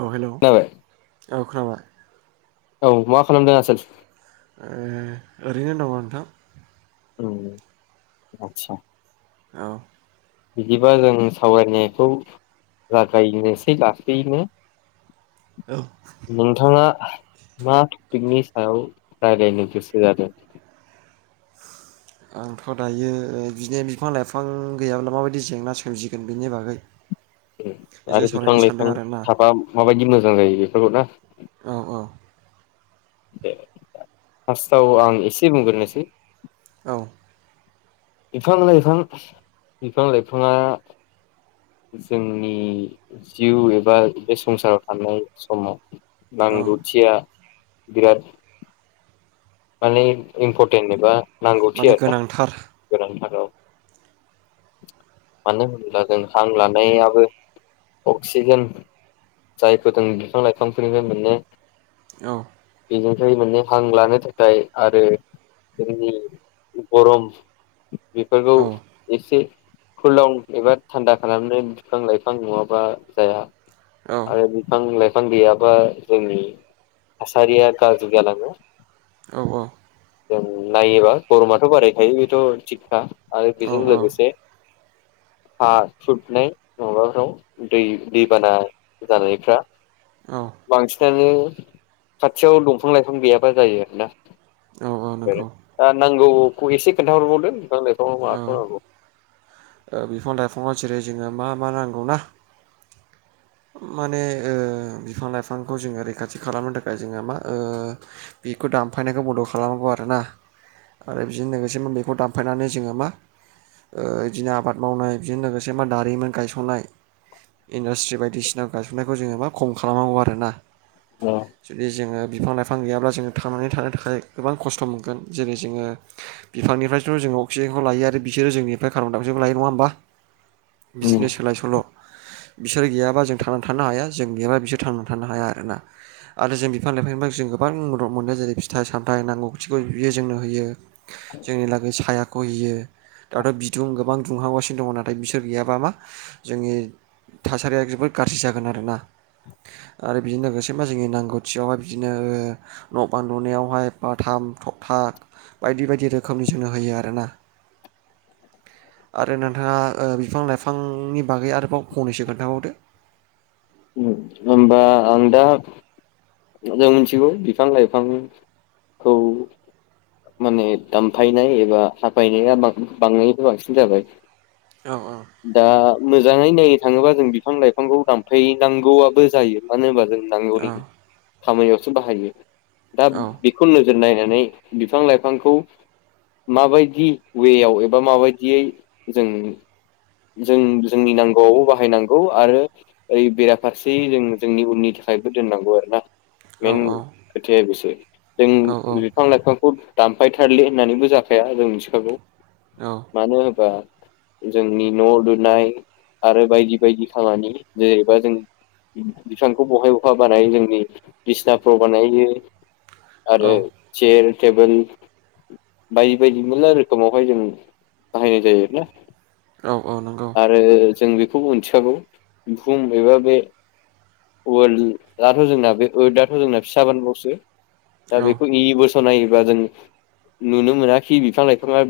औ हेलौ खोनाबाय औ खोनाबाय औ मा खालामदों आसोल ओरैनो दंङो नोंथां आतसा औ बिदिबा जों सावरायनायखौ जागायनोसै लासैनो औ नोंथांङा मा टपिकनि सायाव रायलायनो गोसो जादों आंथ' दायो बिदिनो बिफां लाइफां गैयाब्ला माबायदि जेंना सोमजिगोन बेनि बागै एसे आरो बिफां सावरायनो सानदों लाइफां आरोना थाफा माबायदि मोजां जायो बेफोरखौ ना औ औ दे फार्स्टआव आं एसे बुंग्रोनोसै औ बिफां लाइफां बिफां लाइफाङा जोंनि जिउ एबा बे संसाराव थानाय समाव औ नांगौथिया बिराद माने इम्परटेन्ट एबा नांगौथि माने आरोना गोनांथार गोथार औ [inaudible] मानो होनोब्ला जों हां लानायाबो अक्सिजेन जायखौ जों बिफां लाइफांफोरनिफ्राय मोनो। औ बेजोंफ्राय मोने हां लानो थाखाय आरो जोंनि गरम बेफोरखौ औ एसे फुलाव एबा थान्दा खालामनो बिफां लाइफां नङाबा जाया। औ आरो बिफां लाइ फां गैयाबा जोंनि थासारिया गाज्रि जालाङो। औ औ जों नायोबा गरमाथ' बारायखायो बेथ' थिग था आरो बेजों औ औ लोगोसे हा खुरनाय माबाफोराव दै दैबाना जानायफ्रा औ बांसिनानो खाथियाव दंफां लाइफां गैयाबा जायो आरोना औ नंगौ नांगौखौ एसे खोन्थाहरबावदो बिफां लाइफाङाव माखौ नांगौ औ बिफां लाइफाङाव जेरै जोङो मा मा नांगौ ना माने ओ बिफां लाइफांखौ जोङो रैखाथि खालामनो थाखाय जोङो मा ओ बेखौ दानफायनायखौ बन्द' खालामांगौ आरो ना आरो बिजों लोगोसे बेखौ दानफायनानै जोङो मा बिदिनो आबाद मावनाय बिजों लोगोसे मा दारिमोन गायसननाय इन्डास्ट्रि बायदिसिनााव गायसननायखौ जोङो मा खम खालामनांगौ आरोना अ जुदि जोङो बिफां लाइफां गैयाब्ला जोङो थांनानै थानो थाखाय गोबां खस्थ' मोनगोन जेरै जोङो बिफांनिफ्रायथ' जों अक्सिजेनखौ लायो आरो बिसोरो जोंनिफ्राय खान दामसेबो लायो नङा होमबा उम बिदिनो सोलाय सोल' बिसोर गैयाबा जों थांनानै थानो हाया जों गयाबा बिसोर थांनानै थानो हाया आरोना आरो जों बिफां लाइफांनिफ्राय जों गोबां मदद मो नो जेरै फिथाइ सामथायाइ नांगौखौ बियो जोंनो होयो जोंनि लागै सायाखौ होयो। दाथ' बिदुं गोबां दुंहावांगासिनो दङ नाथाय बिसोर गैयाबा मा जोंनि थासारिया जोबोद गाज्रि जागोन आरो ना आरो बिदिनो लोगोसेबा जोंनि नांगौथियावहाय बिदिनो न' बान्लुनायावहाय बा थाब था बायदि बायदि रोखोमनि जोंनो होयो आरोना आरो नोंथाङा बिफां लाइफांनि बागै आरोबाव फंनैसो खोन्थाबावदो होमबा आं दा जों मिथिगौ बिफां लाइफांखौ माने दानफायनाय एबा हाफायनाया बां बांनिफ्राय बांसिन जाबाय औ दा मोजाङै नायो थाङोबा जों बिफां लाइफांखौ दानफैनांगौआबो जायो मानो होनबा जों औ नांगौनि खामानियावसो बाहायो दा औ बेखौ नोजोर नायनानै बिफां लाइफांखौ माबायदि वेयाव एबा माबायदियै जों जों जोंनि नांगौआव बाहायनांगौ आरो ओइ बेराफारसे जों जोंनि उननि था खायबो दोननांगौ आरोोना औ मेन खोथाया बेसो जों औ बिफां लाइफांखौ दामफायथारलि होननानैबो जाखाया जों मिथिखागौ औ मानो होनोबा जोंनि न' लुनाय आरो बायदि बायदि खामानि जेनबा जों बिफांखौ बहाय बहा बानायो जोंनि बिसनाफ्राव बानायो औ आरो चेयार टेबोल बायदि बायदि मेरला रोखोमावहाय जों बाहायनाय जायो आरोना औ औ नंगौ आरो जों बेखौबो मिथिखागौ बुहुम एबा बे वर्लआथ' जोंना बे [unintelligible] दथ' जोंना फिसा बानबावसो दा औ बेखौ इ बोसोर खोनायोबा जों नुनो मोनाखि बिफां लाइफाङा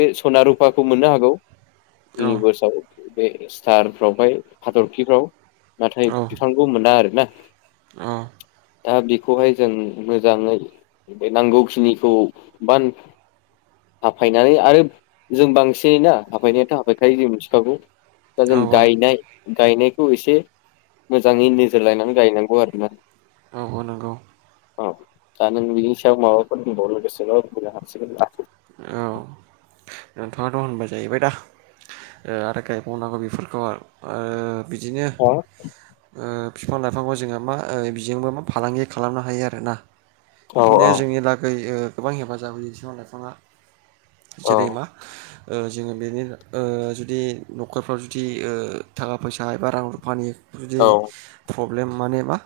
बे सना रुफाखौ मोननो हागौ औ इउनिभार्सआव बे स्टारफ्रावहाय हाथरखिफ्राव नाथाय बिथांखौ मोना आरो ना ओ दा बेखौहाय जों मोजाङै बे नांगौखिनिखौ बा हाफायनानै आरो जों बांसिन ना हाफनायाथ' हाायखायो जों मिथिखागौ दा औ जों गायनाय गायनायखौ एसे मोजाङै नोजोर लायनानै गायनांगौ आरोना औ नंगौ नंगौ औ दा नों बिनि सायाव माबाफोर दंबावो लोगोसेल' बुंनो हासिगोन औ नोंथाङाथ' होनबाय जाहैबाय दा आरो गायबावनांगौ बेफोरखौ आरो बिदिनो औ बिफां लाइफांखौ जोङो मा बिजोंबो मा फालांगि खालामनो हायो आर ना औ बिदिनो जोंनि लागै गोबां हेफाजाब होयो बिफां लाइफाङा औ जेरैमा जोङो बेनि जुदि न'खरफ्राव जुदि थाखा फैसा एबा रां रुफानि जुदि औ प्रब्लेम माने बा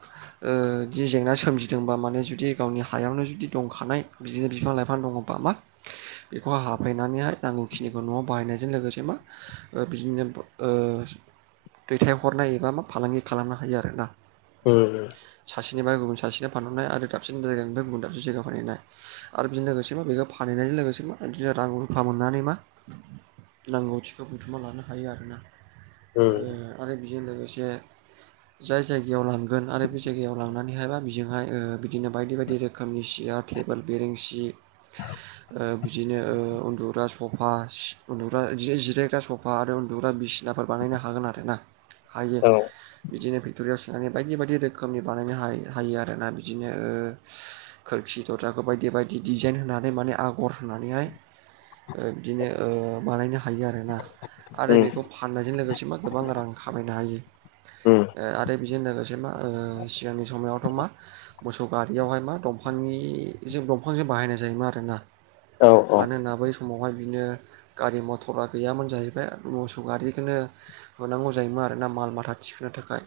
जेंना सोमजिदोंबा माने जुदि गावनि हायावनो जुदि दंखानाय बिदिनो बिफां लाइफां दङबा मा बेखौ हाब फायनानैहाय नांगौ खिनिखौ न'आव बाहायनायजों लोगोसे मा बिदिनो दैथायहरनाय एबा मा फालांगि खालामनो हायो आरो ना ओम बेनिफ्राय गुबुन सासेनो फानहरनाय आरो दाबसे जायगानिफ्राय गुबुन दाबसे जायगायाव फानहैनाय आरो बिजों लोगोसे बेखौ फानहैनाय बे लोगोसे मा बिदिनो रां रुफा मोननानै मा नांगौथिखौ बुथुमना लानो हायो आरो ना ओम बे लोगोसे जाय जायगायाव लांगोन आरो बे जायगायाव लांनानै मानिहायबा बेजोंहाय बिदिनो बायदि बायदि रोखोमनि सियार टेबोल बेरेनसि ओ बिदिनो उन्दुग्रा सफा उन्दग्रा बिदिनो जिरायग्रा सफा आरो उन्दुग्रा बिसिना बिसिनाफोर बानायनो हागोन आरो ना हायो औ बिदिनो थुरियाव सुनानै बायदि बायदि रोखोमनि बानायनो हायो आरो ना बिदिनो खोरखि दरजा बायदि बायदि डिजाइन होनानै माने आगर होनानैहाय बिदिनो बानायनो ह हायो आरोना आरो उम बेखौ फाननायजों लोगोसे मा गोबां रां खामायनो हायो उम आरो बिजों लोगोसे मा सिगांनि समायावथ' मा मोसौ गारियावहाय मा दंफांनिजों दंफांजों बाहायनाय जायोमोन आरोना औ मानो होना बै समावहाय बिदिनो गारि मथरा गैयामोन जाहैबाय मोसौ गारिजोंनो होनांगौ जायोमोन आरो ना माल माथा थिखोनो थाखाय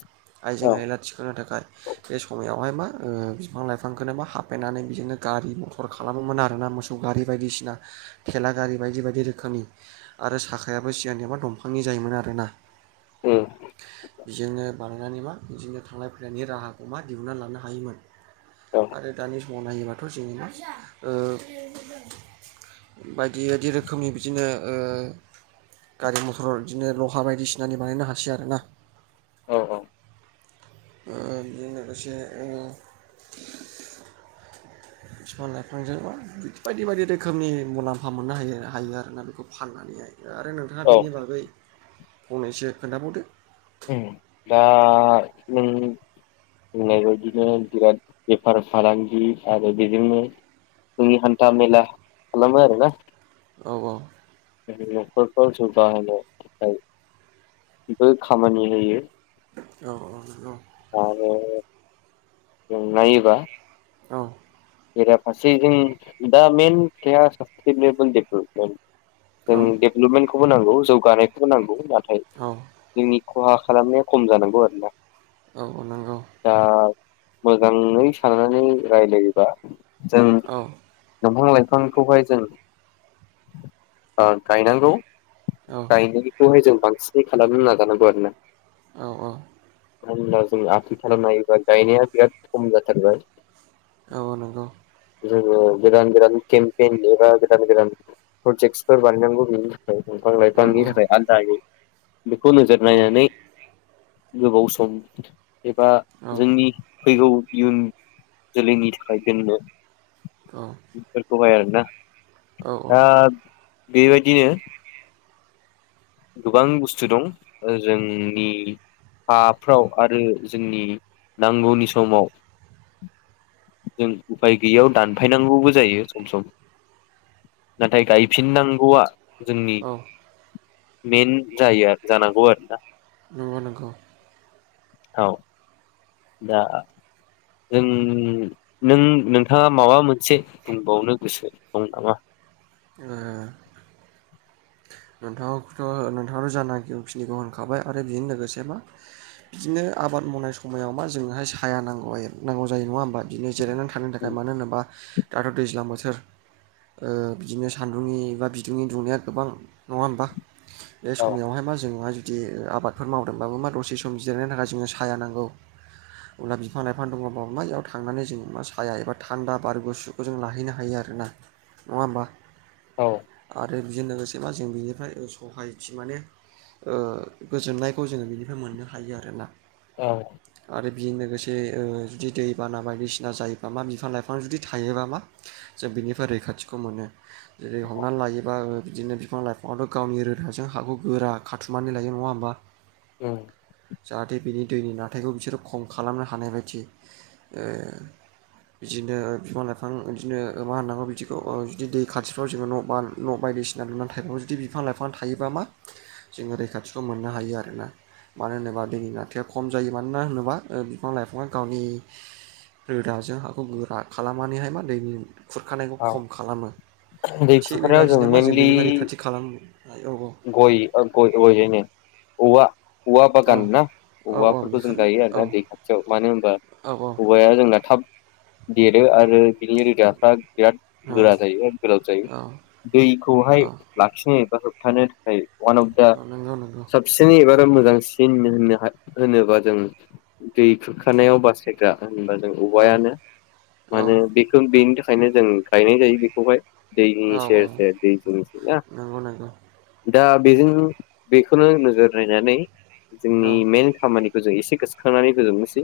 आइजें औ आयला थिखोनो थाखाय बे समायावहाय मा ओ बिफां लाइफांखौनो बा हाफायनानै बिजोंनो गारि मथर खालामोमोन आरो ना मोसौ गारि बायदिसिना थेला गारि बायदि बायदि रोखोमनि आरो साखायाबो सिगांनिया दंफांनि जा योमोन आरोना। उम बेजोंनो बानायनानै मा बिदिनो थांलाय फैलायनि राहाखौ मा दिहुनना लानो हायोमोन। औ आरो दानि समाव नायोबाथ' जोङो ओ बायदि बायदि रोखोमनि बिदिनो ओ गारि मथर बिदिनो लहा बायदिसिनानि बानायनो हासै आरोना औ औ ओ बिजों लोगोसे ओ फिफां लाइफांजों [unintelligible] बायदि बायदि रोखोमनि मुलाम्फा मोननो हायो हायो आरोना बेखौ फाननानैहाय। आरो नोंथाङा औ औ बिनि बागै फंनैसो खोनथाबावदो। औ दा नों होननाय बायदिनो बिराद बेफार फालांगि आरो बेजोंनो [unintelligible] हान्टा मेला खालामो आरो ना औ औ जोंनि न'खरखौ जौगाहोनो थाखायबो खामानि होयो। औ औ औ [unintelligible] नायोबा औ बेरा फारसेजों दा मेइन खोथाया सास्टेनबोल डेभेलपमेन्ट। जों डेभेलपमेन्टखौबो नांगौ जौगानायखौबो नांगौ नाथाय औ जोंनि खहा खालामनाया खम जानांगौ आरोना। औ नंगौ दा मोजाङै साननानै रायलायोबा जों औ दंफां लाइफांखौहाय जों ओ गायनांगौ। औ नंगौ औ गायनायखौहाय जों बांसिनै खालामनो नाजानांगौ आरोना। औ औ मानो होनब्ला जों आथिखालाव नायोब्ला गायनाया बिराद खम जाथारबाय। औ नोंगौ। जोङो गोदान गोदान केमपेइन एबा गोदान गोदान प्रजेक्टसफोर बानायनांगौ बि दंफां औ लाइफांनि औ थाखाय आलदायै। बेखौ नोजोर नायनानै गोबाव सम एबा जोंनि फैगौ इयुन जोलैनि था खाय दोननो बेफोरखौहाय आरोना। औ दा बेबायदिनो गोबां बुस्थु दं ओ जोंनि हाफ्राव आरो जोंनि नांगौनि समाव जों उफाय गैयियाव दानफायनांगौबो जायो सम सम नाथाय गायफिननांगौवा जोंनि औ मेइन जायो आरो जानांगौ आरोना। नंगौ नंगौ। औ। दा जों नों-नोंथाङा माबा मोनसे बुंबावनो गोसो दं नामा? ओ नोंथाङाखौथ' नोंथाङानो जानागिखिनिखौ होनखाबाय आरो बेनो लोगोसेबा बिदिनो आबाद मावनाय समायाव मा जोंनोहाय साया नांगौ नांगौ जायो नङा होमबा बिदिनो जिरायनानै थानो थाखाय मानो होनोब्ला दाथ' दैज्लां बोथोर ओ बिदिनो सान्दुंनि बा बिदुंनि दुंनाया गोबां नङा होमबा बे औ समयावहायबा मा जों हाय बिदि आबादफोर मावदोंबाबो मा दसे सम जिरायनो थाखाय जोङो साया नांगौ अब्ला बिफां लाइफां दङ'बा मा इयाव थांनानै जों मा साया एबा थान्दा बार गुसुखौ जों लाहैनो हायो आरो ना नङा होमबा? औ आरो बिजों लोगोसे मा जों बिनिफ्राय सहायथि माने ओ गोजोननायखौ जोङो बिनिफ्राय मोननो हायो आरोना। औ आरो बेजों लोगोसे ओ जुदि दैबाना बायदिसिना जायोबा मा बिफां लाइफां जुदि थायोबा मा जों बिनिफ्राय रैखाथिखौ मोनो जेरै हमनानै लायोबा बिदिनो बिफां लाइफाङाथ' गावनि रोदाजों हाखौ गोरा खाथुमनानै लायो नङा होमबा औ जाहाथे बिनि दैनि नारथायखौ बिसोरो खम खालामनो हानाय बायदि बिदिनो बिफां लाइफां बिदिनो मा होननांगौ बिदिखौ बिदि दै खाथिफ्राव जोङो' न' बाय बायदिसिना लुना थाइफां जुदि बिफां लाइफां थायोबा मा जोङो रैखाथिखौ मोननो हायो आरोना मानो होनोबा दैनि नारथाया खम जायो मानोना होनोबा बिफां लाइफाङा गावनि रोदाजों हाखौ गोरा खालामनानैहाय मा दैनि खुरखानायखौ औ खम खालामो दै थिग खुरखानायाव बेबायदिनो मा जों मेनलि बेनिबा रैखाथि खालाम गय अ गयलायनो औवा औवा औ बागान ना औ औ औवाफोरखौ जों बेखौनो गायो औ आरोना दै खाथियाव मानो होनबा औ औवाया जोंना थाब देरो आरो बिनि रोदाफ्रा बिराद गोरा जायो गोलाव जायो औ दैखौहाय औ लाखिनो बा होबथानो था खाय वान अफ दा नंगौ नंगौ साबसिन एबा मोजांसिन होन होनोबा जों दै खुरखानायाव बासायग्रा होनबा जों औ औवायानो औ मानोे बेखौ बेनि थाखायनो जों गायनाय जायो बेखौहाय दैनि औ औ सेर‌ सेर दैनि जिं जिं ना नंगौ नंगौ औ नंगौ दा बेजों बेखौनो नोजोर नायनानै औ जोंनि मेन खामानिखौ एसे गोसोखांनानै फोजोबनोसै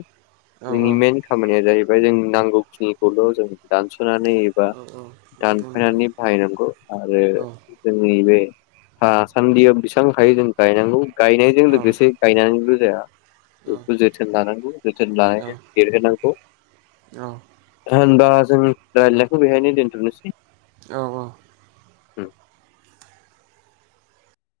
औ जोंनि मेन खामानिया जाहै- बाय जों नांगौखिनिखौल' जों दानस' नानै एबा औ दानफायनानै बाहायनांगौ आरो जोंनि बे थासान्दियाव बेसेबां हायो जों गायनांगौ गायनायजों लोगोसे गायनानैल' जाया बेखौ जोथोन लानांगौ जोथोन लानायजों देरहोनांगौ होनबा जों रायज्लायनायखौ बेहायनो दोनथ'नोसै औ औ औ